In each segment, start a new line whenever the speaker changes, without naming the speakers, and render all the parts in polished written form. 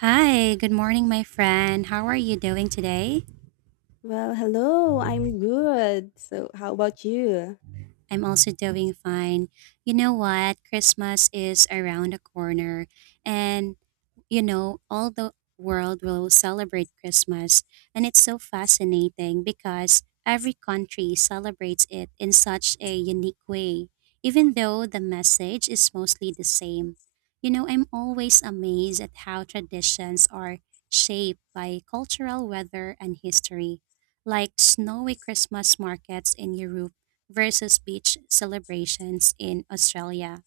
Hi, good morning, my friend. How are you doing today?
Well, hello. I'm good. So, how about you?
I'm also doing fine. You know what? Christmas is around the corner, and all the world will celebrate Christmas. And it's so fascinating because every country celebrates it in such a unique way, even though the message is mostly the same. I'm always amazed at how traditions are shaped by cultural weather and history, like snowy Christmas markets in Europe versus beach celebrations in Australia.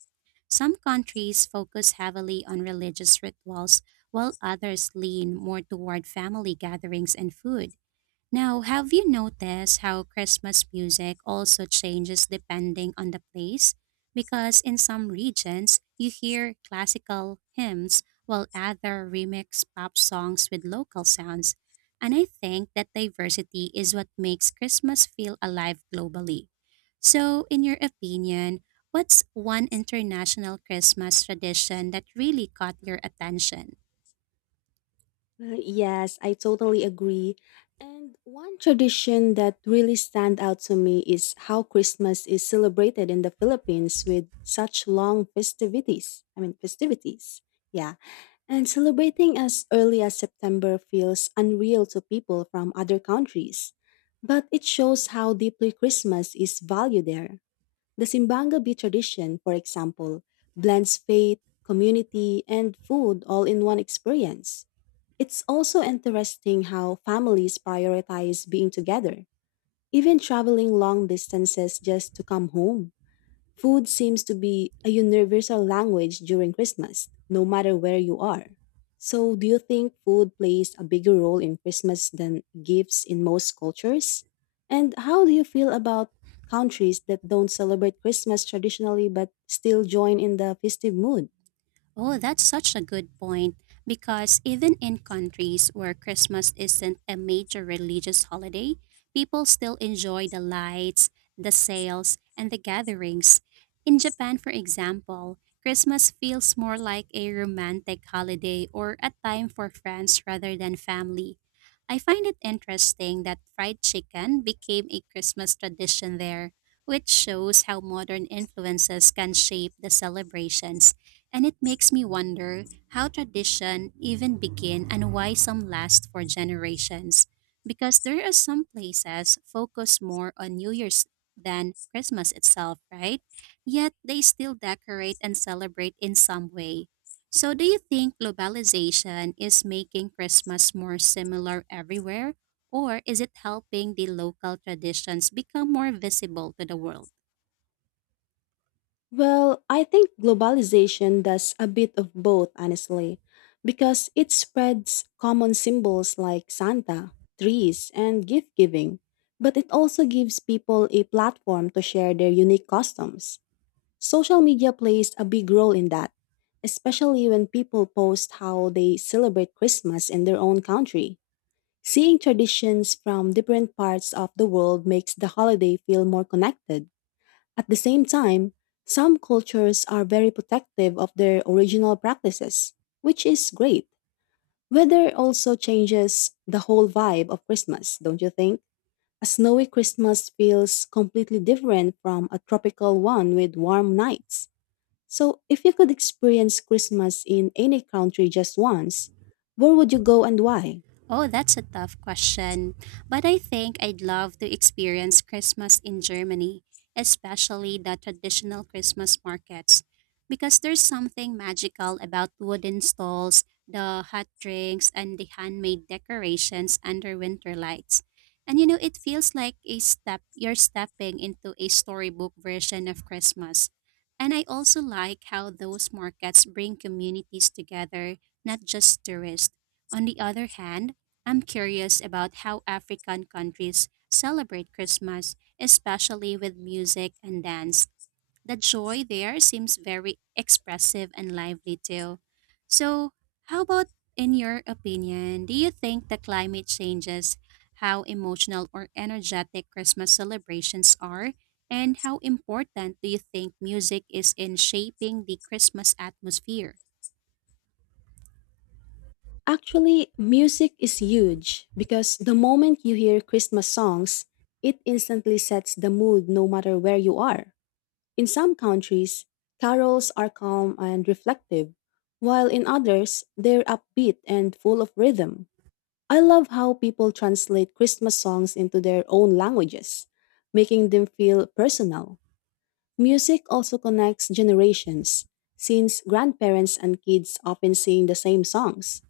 Some countries focus heavily on religious rituals, while others lean more toward family gatherings and food. Now, have you noticed how Christmas music also changes depending on the place? Because in some regions, you hear classical hymns while other remix pop songs with local sounds. And I think that diversity is what makes Christmas feel alive globally. So, in your opinion, what's one international Christmas tradition that really caught your attention?
Well, yes, I totally agree. And one tradition that really stand out to me is how Christmas is celebrated in the Philippines with such long festivities. Festivities. Yeah. And celebrating as early as September feels unreal to people from other countries. But it shows how deeply Christmas is valued there. The Simbanga Bee tradition, for example, blends faith, community, and food all in one experience. It's also interesting how families prioritize being together, even traveling long distances just to come home. Food seems to be a universal language during Christmas, no matter where you are. So, do you think food plays a bigger role in Christmas than gifts in most cultures? And how do you feel about countries that don't celebrate Christmas traditionally but still join in the festive mood?
Oh, that's such a good point because even in countries where Christmas isn't a major religious holiday, people still enjoy the lights, the sales, and the gatherings. In Japan, for example, Christmas feels more like a romantic holiday or a time for friends rather than family. I find it interesting that fried chicken became a Christmas tradition there, which shows how modern influences can shape the celebrations, and it makes me wonder how tradition even begin and why some last for generations, because there are some places focus more on New Year's than Christmas itself, right? Yet they still decorate and celebrate in some way. So, do you think globalization is making Christmas more similar everywhere, or is it helping the local traditions become more visible to the world?
Well, I think globalization does a bit of both, honestly, because it spreads common symbols like Santa, trees, and gift giving, but it also gives people a platform to share their unique customs. Social media plays a big role in that, especially when people post how they celebrate Christmas in their own country. Seeing traditions from different parts of the world makes the holiday feel more connected. At the same time, some cultures are very protective of their original practices, which is great. Weather also changes the whole vibe of Christmas, don't you think? A snowy Christmas feels completely different from a tropical one with warm nights. So, if you could experience Christmas in any country just once, where would you go and why?
Oh, that's a tough question. But I think I'd love to experience Christmas in Germany, especially the traditional Christmas markets, because there's something magical about wooden stalls, the hot drinks, and the handmade decorations under winter lights. And you know, it feels like a step you're stepping into a storybook version of Christmas. And I also like how those markets bring communities together, not just tourists. On the other hand, I'm curious about how African countries celebrate Christmas, especially with music and dance. The joy there seems very expressive and lively too. So, how about, in your opinion, do you think the climate changes how emotional or energetic Christmas celebrations are? And how important do you think music is in shaping the Christmas atmosphere?
Actually, music is huge because the moment you hear Christmas songs, it instantly sets the mood no matter where you are. In some countries, carols are calm and reflective, while in others, they're upbeat and full of rhythm. I love how people translate Christmas songs into their own languages, making them feel personal. Music also connects generations, since grandparents and kids often sing the same songs.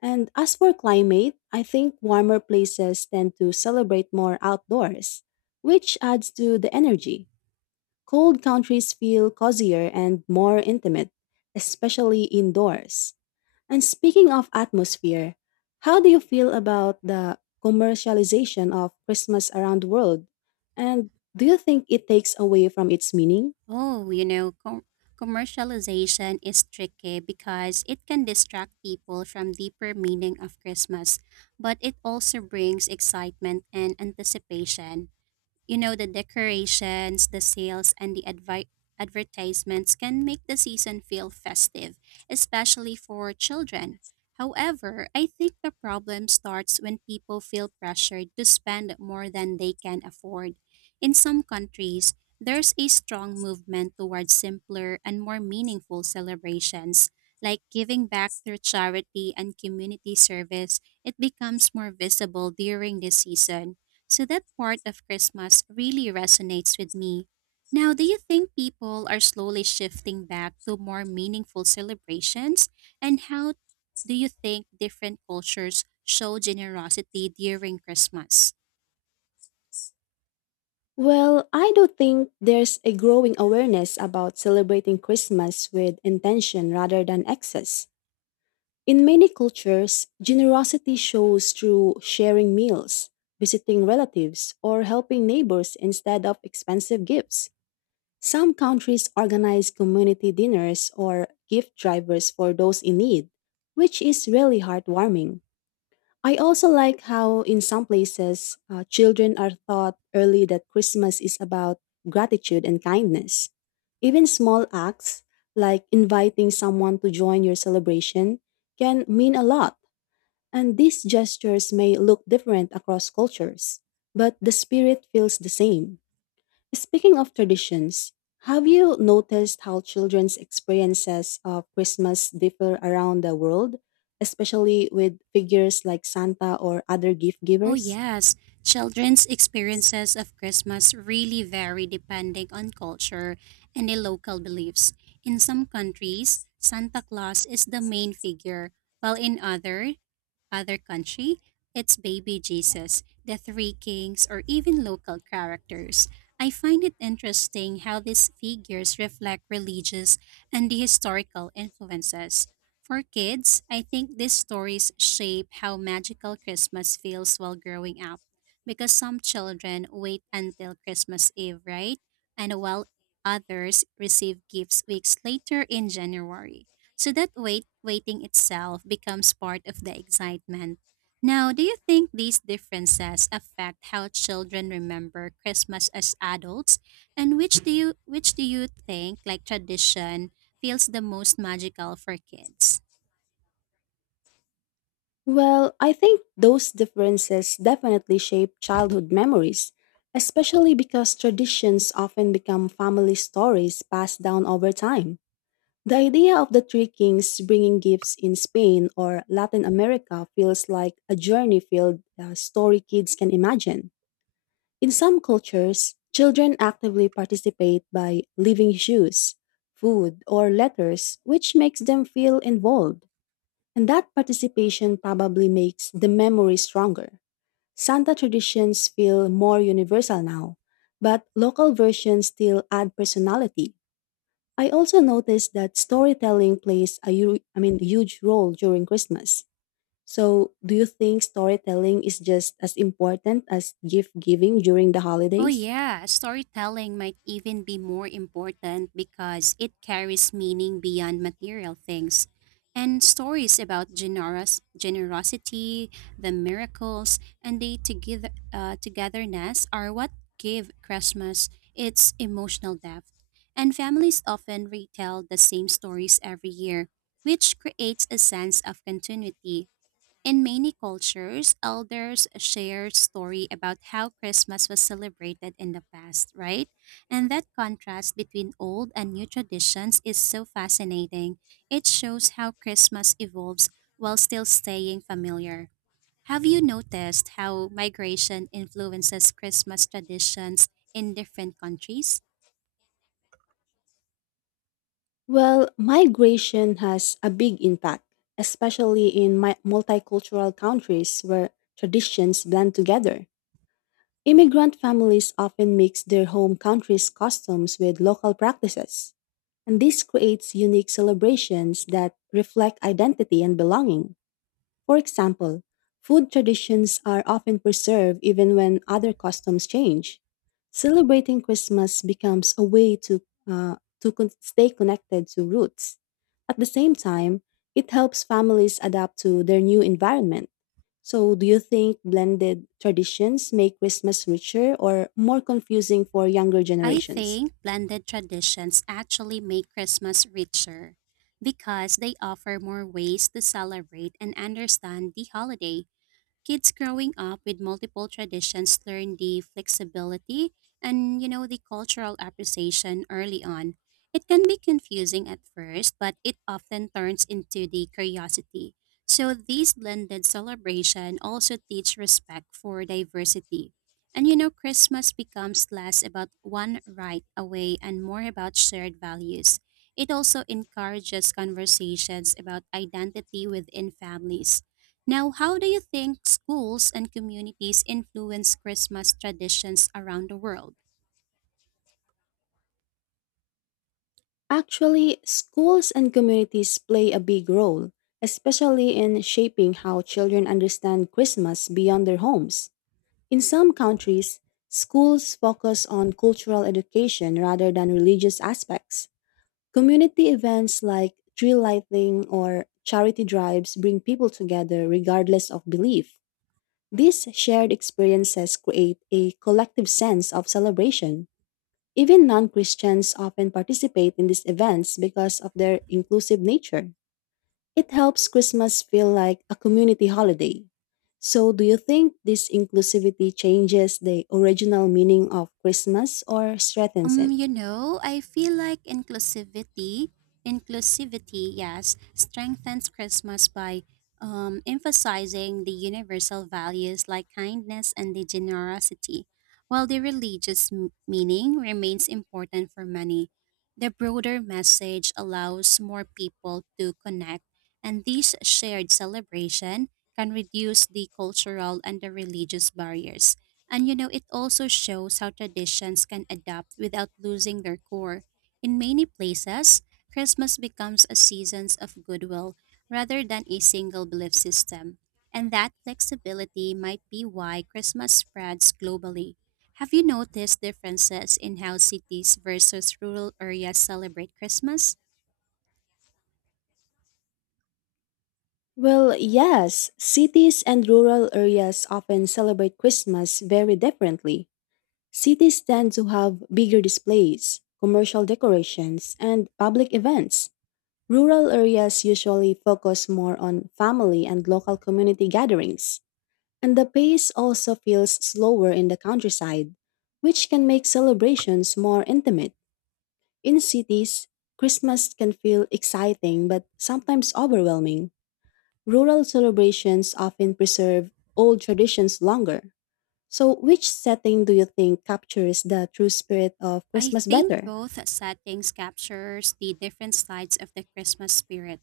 And as for climate, I think warmer places tend to celebrate more outdoors, which adds to the energy. Cold countries feel cozier and more intimate, especially indoors. And speaking of atmosphere, how do you feel about the commercialization of Christmas around the world? And do you think it takes away from its meaning?
Oh, you know, commercialization is tricky because it can distract people from deeper meaning of Christmas, but it also brings excitement and anticipation. You know, the decorations, the sales, and the advertisements can make the season feel festive, especially for children. However, I think the problem starts when people feel pressured to spend more than they can afford. In some countries, there's a strong movement towards simpler and more meaningful celebrations, like giving back through charity and community service. It becomes more visible during this season. So that part of Christmas really resonates with me. Now, do you think people are slowly shifting back to more meaningful celebrations? And how do you think different cultures show generosity during Christmas?
Well, I do think there's a growing awareness about celebrating Christmas with intention rather than excess. In many cultures, generosity shows through sharing meals, visiting relatives, or helping neighbors instead of expensive gifts. Some countries organize community dinners or gift drivers for those in need, which is really heartwarming. I also like how, in some places, children are taught early that Christmas is about gratitude and kindness. Even small acts, like inviting someone to join your celebration, can mean a lot. And these gestures may look different across cultures, but the spirit feels the same. Speaking of traditions, have you noticed how children's experiences of Christmas differ around the world, especially with figures like Santa or other gift
Oh,
givers?
yes. Children's experiences of Christmas really vary depending on culture and the local beliefs. In some countries, Santa Claus is the main figure, while in other. Other country, it's baby Jesus, the three kings, or even local characters. I find it interesting how these figures reflect religious and the historical influences. For kids, I think these stories shape how magical Christmas feels while growing up, because some children wait until Christmas Eve, right? And while others receive gifts weeks later in January. So that waiting itself becomes part of the excitement. Now, do you think these differences affect how children remember Christmas as adults? And which do you think like tradition feels the most magical for kids?
Well, I think those differences definitely shape childhood memories, especially because traditions often become family stories passed down over time. The idea of the three kings bringing gifts in Spain or Latin America feels like a journey filled story kids can imagine. In some cultures, children actively participate by leaving shoes, food, or letters, which makes them feel involved. And that participation probably makes the memory stronger. Santa traditions feel more universal now, but local versions still add personality. I also noticed that storytelling plays a huge role during Christmas. So, do you think storytelling is just as important as gift giving during the
Oh,
holidays?
yeah. Storytelling might even be more important because it carries meaning beyond material things. And stories about generosity, the miracles, and the togetherness are what give Christmas its emotional depth. And families often retell the same stories every year, which creates a sense of continuity. In many cultures, elders share story about how Christmas was celebrated in the past, right? And that contrast between old and new traditions is so fascinating. It shows how Christmas evolves while still staying familiar. Have you noticed how migration influences Christmas traditions in different countries?
Well, migration has a big impact, especially in multicultural countries where traditions blend together. Immigrant families often mix their home country's customs with local practices, and this creates unique celebrations that reflect identity and belonging. For example, food traditions are often preserved even when other customs change. Celebrating Christmas becomes a way to stay connected to roots. At the same time, it helps families adapt to their new environment. So, do you think blended traditions make Christmas richer or more confusing for younger
I
generations?
think blended traditions actually make Christmas richer because they offer more ways to celebrate and understand the holiday. Kids growing up with multiple traditions learn the flexibility and, you know, the cultural appreciation early on. It can be confusing at first, but it often turns into the curiosity. So these blended celebration also teach respect for diversity. And you know, Christmas becomes less about one right away and more about shared values. It also encourages conversations about identity within families. Now, how do you think schools and communities influence Christmas traditions around the world?
Actually, schools and communities play a big role, especially in shaping how children understand Christmas beyond their homes. In some countries, schools focus on cultural education rather than religious aspects. Community events like tree lighting or charity drives bring people together regardless of belief. These shared experiences create a collective sense of celebration. Even non Christians often participate in these events because of their inclusive nature. It helps Christmas feel like a community holiday. So, do you think this inclusivity changes the original meaning of Christmas or strengthens it?
You know, I feel like inclusivity, yes, strengthens Christmas by emphasizing the universal values like kindness and the generosity, while the religious meaning remains important for many. The broader message allows more people to connect, and this shared celebration can reduce the cultural and the religious barriers. And you know, it also shows how traditions can adapt without losing their core. In many places, Christmas becomes a season of goodwill rather than a single belief system. And that flexibility might be why Christmas spreads globally. Have you noticed differences in how cities versus rural areas celebrate Christmas?
Well, yes, cities and rural areas often celebrate Christmas very differently. Cities tend to have bigger displays, commercial decorations, and public events. Rural areas usually focus more on family and local community gatherings, and the pace also feels slower in the countryside, which can make celebrations more intimate. In cities, Christmas can feel exciting but sometimes overwhelming. Rural celebrations often preserve old traditions longer. So, which setting do you think captures the true spirit of
I
Christmas
think
better?
both settings captures the different sides of the Christmas spirit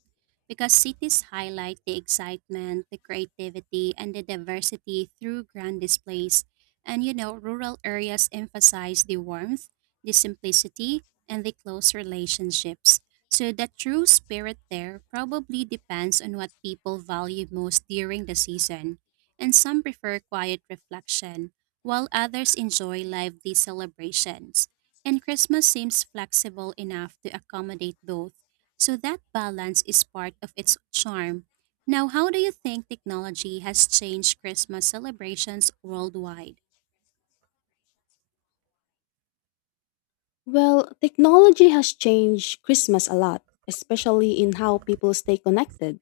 because cities highlight the excitement, the creativity, and the diversity through grand displays. And you know, rural areas emphasize the warmth, the simplicity, and the close relationships. So the true spirit there probably depends on what people value most during the season. And some prefer quiet reflection, while others enjoy lively celebrations. And Christmas seems flexible enough to accommodate both, so that balance is part of its charm. Now, how do you think technology has changed Christmas celebrations worldwide?
Well, technology has changed Christmas a lot, especially in how people stay connected.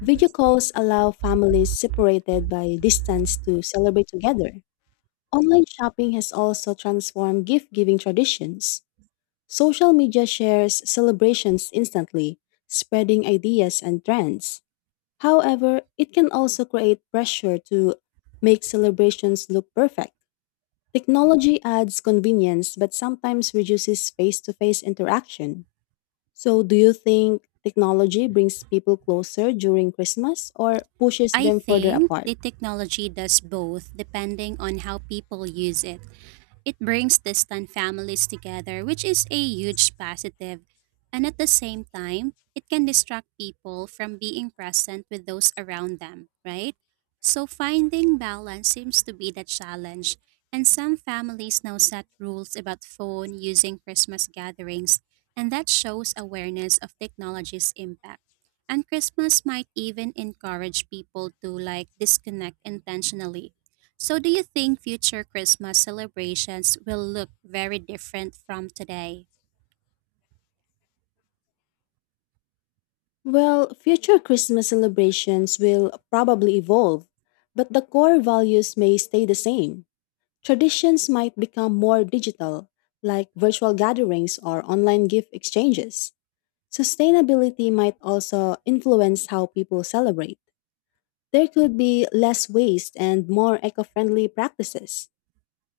Video calls allow families separated by distance to celebrate together. Online shopping has also transformed gift giving traditions. Social media shares celebrations instantly, spreading ideas and trends. However, it can also create pressure to make celebrations look perfect. Technology adds convenience but sometimes reduces face to face interaction. So, do you think technology brings people closer during Christmas or pushes
I
them further
think
apart?
the technology does both depending on how people use it. It brings distant families together, which is a huge positive, and at the same time, it can distract people from being present with those around them, right? So finding balance seems to be the challenge, and some families now set rules about phone using Christmas gatherings, and that shows awareness of technology's impact. And Christmas might even encourage people to like disconnect intentionally. So, do you think future Christmas celebrations will look very different from today?
Well, future Christmas celebrations will probably evolve, but the core values may stay the same. Traditions might become more digital, like virtual gatherings or online gift exchanges. Sustainability might also influence how people celebrate. There could be less waste and more eco friendly practices.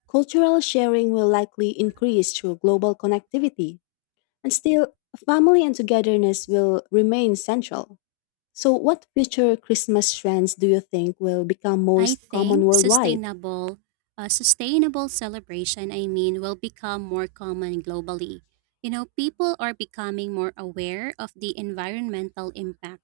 Cultural sharing will likely increase through global connectivity, and still, family and togetherness will remain central. So, what future Christmas trends do you think will become
I
most common
think
worldwide?
sustainable a sustainable celebration I mean will become more common globally. You know, people are becoming more aware of the environmental impact,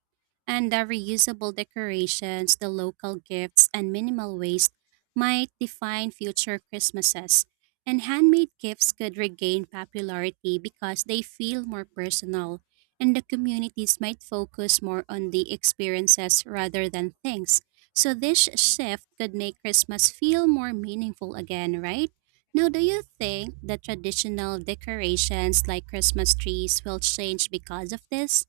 and the reusable decorations, the local gifts and minimal waste might define future Christmases. And handmade gifts could regain popularity because they feel more personal, and the communities might focus more on the experiences rather than things. So this shift could make Christmas feel more meaningful again, right? Now, do you think the traditional decorations like Christmas trees will change because of this?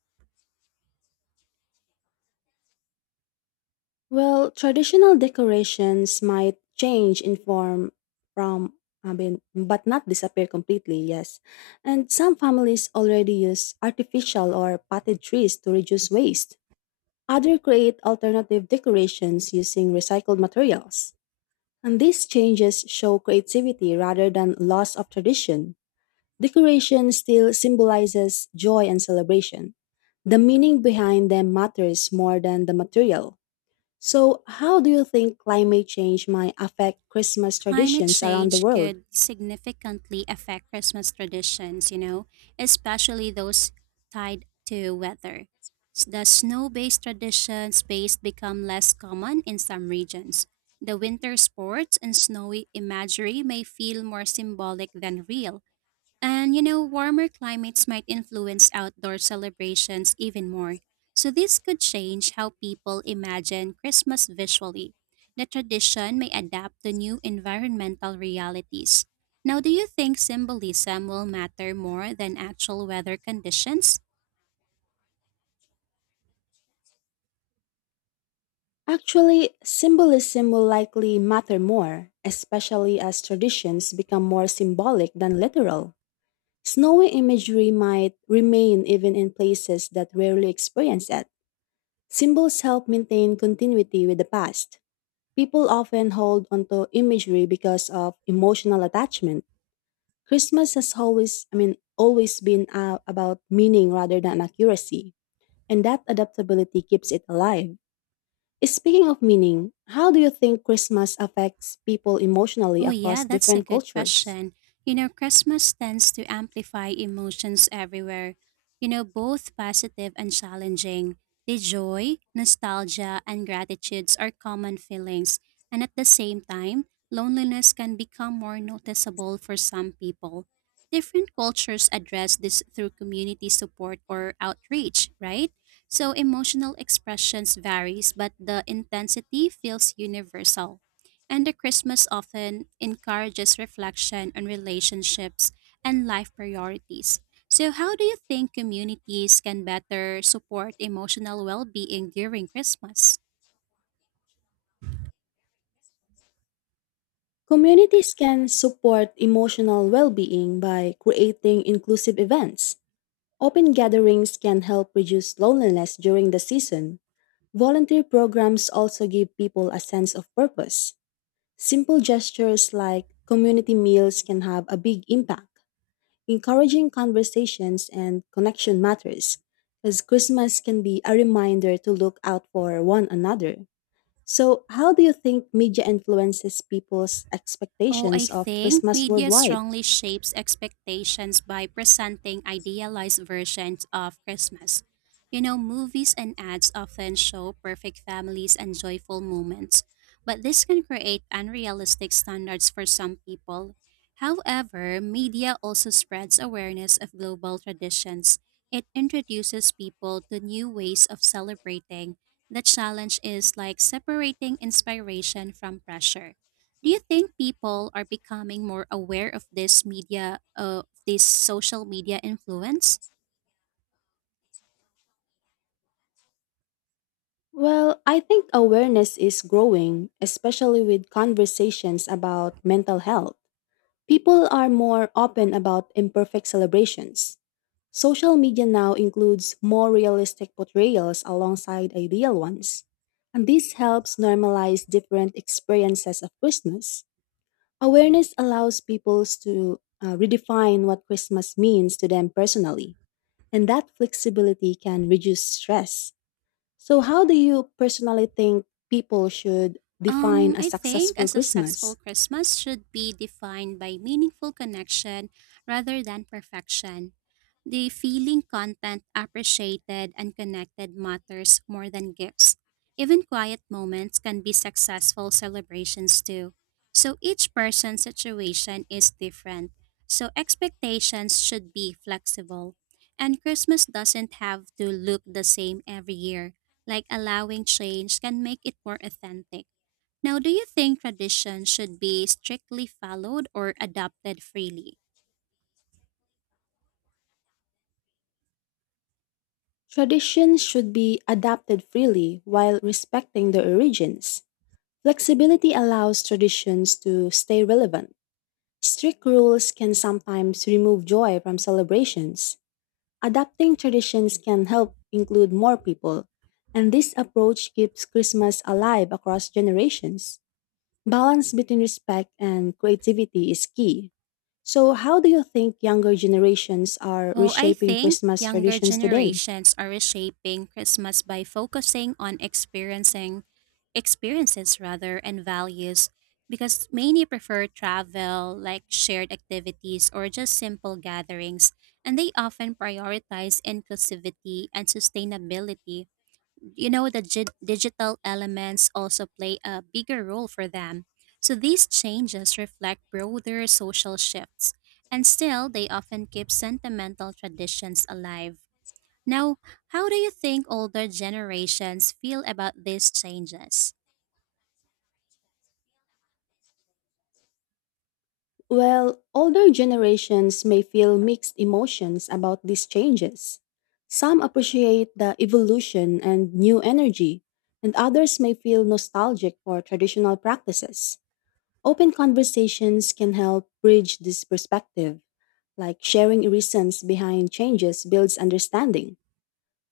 Well, traditional decorations might change in form from, but not disappear completely, yes. And some families already use artificial or potted trees to reduce waste. Others create alternative decorations using recycled materials. And these changes show creativity rather than loss of tradition. Decoration still symbolizes joy and celebration. The meaning behind them matters more than the material. So, how do you think climate change might affect Christmas
Climate
traditions around the
change
world?
could significantly affect Christmas traditions, you know, especially those tied to weather. The snow based traditions based become less common in some regions. The winter sports and snowy imagery may feel more symbolic than real. And you know, warmer climates might influence outdoor celebrations even more. So, this could change how people imagine Christmas visually. The tradition may adapt to new environmental realities. Now, do you think symbolism will matter more than actual weather conditions?
Actually, symbolism will likely matter more, especially as traditions become more symbolic than literal. Snowy imagery might remain even in places that rarely experience it. Symbols help maintain continuity with the past. People often hold onto imagery because of emotional attachment. Christmas has always been about meaning rather than accuracy, and that adaptability keeps it alive. Speaking of meaning, how do you think Christmas affects people emotionally
Oh, yeah,
across
that's a
different
good
cultures?
question. You know, Christmas tends to amplify emotions everywhere, you know, both positive and challenging. The joy, nostalgia, and gratitudes are common feelings, and at the same time, loneliness can become more noticeable for some people. Different cultures address this through community support or outreach, right? So emotional expressions varies, but the intensity feels universal, and the Christmas often encourages reflection on relationships and life priorities. So, how do you think communities can better support emotional well being during Christmas?
Communities can support emotional well being by creating inclusive events. Open gatherings can help reduce loneliness during the season. Volunteer programs also give people a sense of purpose. Simple gestures like community meals can have a big impact. Encouraging conversations and connection matters, because Christmas can be a reminder to look out for one another. So, how do you think media influences people's
Oh, I
expectations of
think
Christmas
media
worldwide?
strongly shapes expectations by presenting idealized versions of Christmas. You know, movies and ads often show perfect families and joyful moments, but this can create unrealistic standards for some people. However, media also spreads awareness of global traditions. It introduces people to new ways of celebrating. The challenge is like separating inspiration from pressure. Do you think people are becoming more aware of this media, of this social media influence?
Well, I think awareness is growing, especially with conversations about mental health. People are more open about imperfect celebrations. Social media now includes more realistic portrayals alongside ideal ones, and this helps normalize different experiences of Christmas. Awareness allows people to redefine what Christmas means to them personally, and that flexibility can reduce stress. So, how do you personally think people should define a
I think a
successful
successful
Christmas?
Christmas should be defined by meaningful connection rather than perfection. The feeling content appreciated and connected matters more than gifts. Even quiet moments can be successful celebrations too. So each person's situation is different. So expectations should be flexible. And Christmas doesn't have to look the same every year. Like allowing change can make it more authentic. Now, do you think tradition should be strictly followed or adopted freely?
Traditions should be adapted freely while respecting their origins. Flexibility allows traditions to stay relevant. Strict rules can sometimes remove joy from celebrations. Adapting traditions can help include more people, and this approach keeps Christmas alive across generations. Balance between respect and creativity is key. So, how do you think younger generations are
Oh, I
reshaping
think
Christmas
younger
traditions today?
generations are reshaping Christmas by focusing on experiencing experiences rather and values because many prefer travel, like shared activities or just simple gatherings, and they often prioritize inclusivity and sustainability. You know, the digital elements also play a bigger role for them, so these changes reflect broader social shifts, and still they often keep sentimental traditions alive. Now, how do you think older generations feel about these changes?
Well, older generations may feel mixed emotions about these changes. Some appreciate the evolution and new energy, and others may feel nostalgic for traditional practices. Open conversations can help bridge this perspective, like sharing reasons behind changes builds understanding.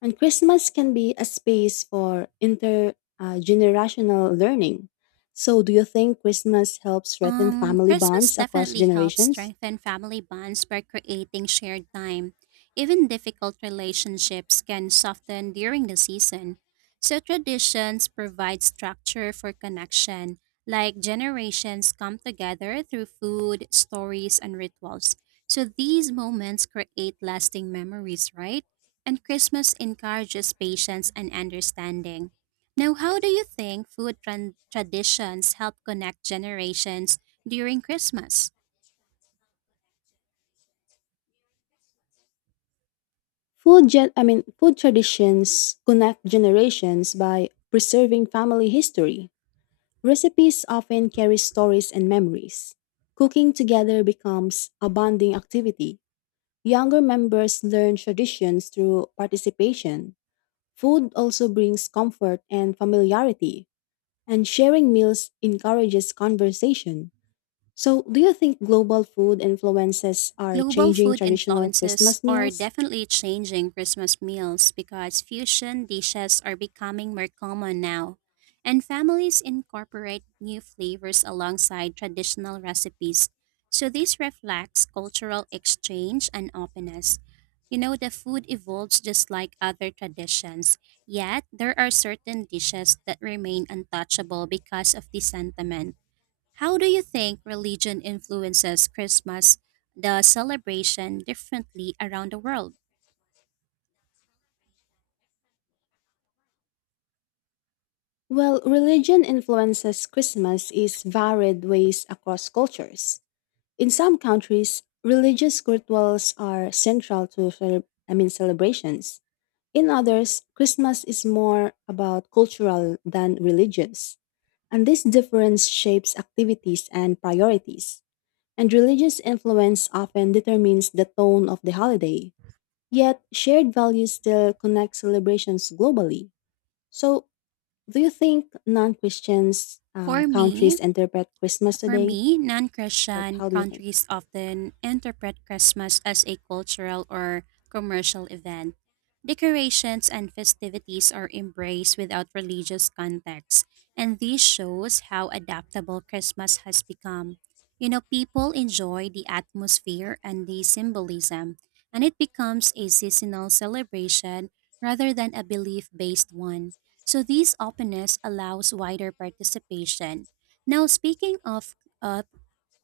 And Christmas can be a space for intergenerational learning. So, do you think Christmas helps strengthen family
Christmas
bonds across
definitely helps
generations?
strengthen family bonds by creating shared time. Even difficult relationships can soften during the season. So traditions provide structure for connection, like generations come together through food, stories, and rituals. So these moments create lasting memories, right? And Christmas encourages patience and understanding. Now, how do you think traditions help connect generations during Christmas?
Food traditions connect generations by preserving family history. Recipes often carry stories and memories. Cooking together becomes a bonding activity. Younger members learn traditions through participation. Food also brings comfort and familiarity, and sharing meals encourages conversation. So, do you think global food influences are
Global
changing
food
traditional
influences
Christmas
are
meals?
definitely changing Christmas meals because fusion dishes are becoming more common now, and families incorporate new flavors alongside traditional recipes. So, this reflects cultural exchange and openness. You know, the food evolves just like other traditions, yet there are certain dishes that remain untouchable because of the sentiment. How do you think religion influences Christmas, the celebration, differently around the world?
Well, religion influences Christmas is varied ways across cultures. In some countries, religious rituals are central to celebrations. In others, Christmas is more about cultural than religious. And this difference shapes activities and priorities. And religious influence often determines the tone of the holiday. Yet, shared values still connect celebrations globally. So, do you think non Christians
For
countries
me,
interpret Christmas
For
today?
me, non
Like,
Christian
how do you think?
countries often interpret Christmas as a cultural or commercial event. Decorations and festivities are embraced without religious context, and this shows how adaptable Christmas has become. You know, people enjoy the atmosphere and the symbolism, and it becomes a seasonal celebration rather than a belief based one. So, this openness allows wider participation. Now, speaking of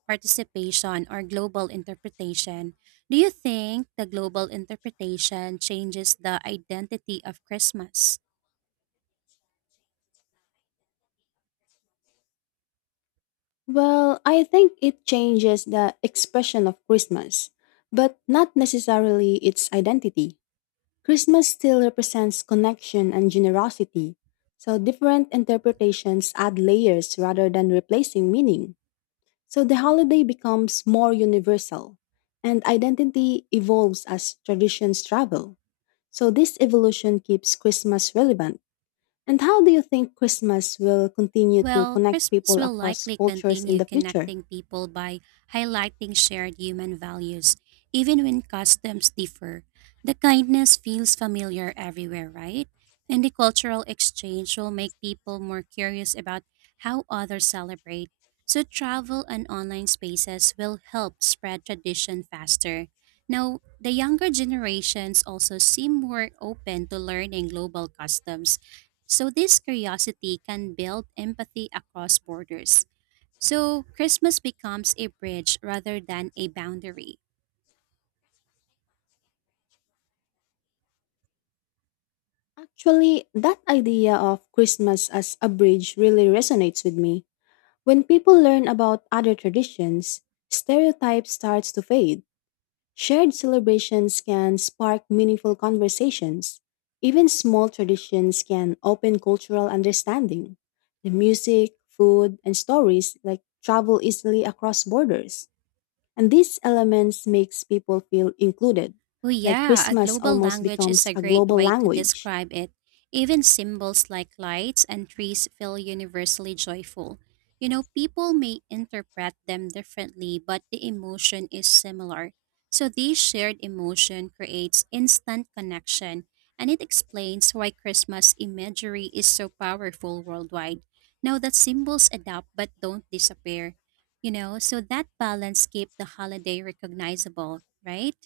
participation or global interpretation, do you think the global interpretation changes the identity of Christmas?
Well, I think it changes the expression of Christmas, but not necessarily its identity. Christmas still represents connection and generosity, so different interpretations add layers rather than replacing meaning. So the holiday becomes more universal, and identity evolves as traditions travel. So this evolution keeps Christmas relevant. And how do you think Christmas will continue to
Well,
connect
Christmas
people
will
across
likely
cultures in
continue
the future?
connecting people by highlighting shared human values, even when customs differ. The kindness feels familiar everywhere, right? And the cultural exchange will make people more curious about how others celebrate. So, travel and online spaces will help spread tradition faster. Now, the younger generations also seem more open to learning global customs, so this curiosity can build empathy across borders. So, Christmas becomes a bridge rather than a boundary.
Actually, that idea of Christmas as a bridge really resonates with me. When people learn about other traditions, stereotypes starts to fade. Shared celebrations can spark meaningful conversations. Even small traditions can open cultural understanding. The music, food, and stories like travel easily across borders. And these elements makes people feel included,
Oh
like
yeah, a
Christmas
global
almost
language is
becomes
a
a
great
global
way to
language.
describe it. Even symbols like lights and trees feel universally joyful. You know, people may interpret them differently, but the emotion is similar. So, this shared emotion creates instant connection, and it explains why Christmas imagery is so powerful worldwide. Now, that symbols adapt but don't disappear, you know, so that balance keeps the holiday recognizable, right?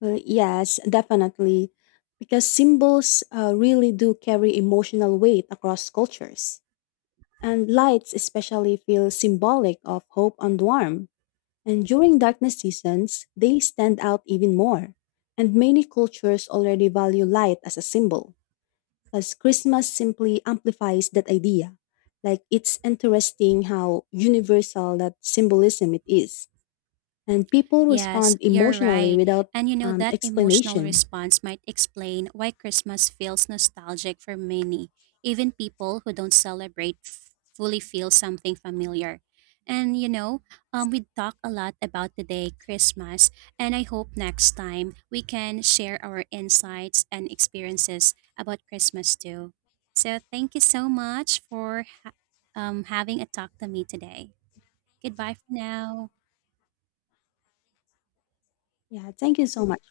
Well, yes, definitely. Because symbols really do carry emotional weight across cultures. And lights especially feel symbolic of hope and warmth. And during darkness seasons, they stand out even more. And many cultures already value light as a symbol, as Christmas simply amplifies that idea. Like it's interesting how universal that symbolism it is. And people
Yes,
respond
you're
emotionally
right.
without
And you know, that emotional
explanation.
response might explain why Christmas feels nostalgic for many. Even people who don't celebrate fully feel something familiar. And we talk a lot about today, Christmas, and I hope next time we can share our insights and experiences about Christmas too. So thank you so much for having a talk to me today. Goodbye for now.
Yeah, thank you so much.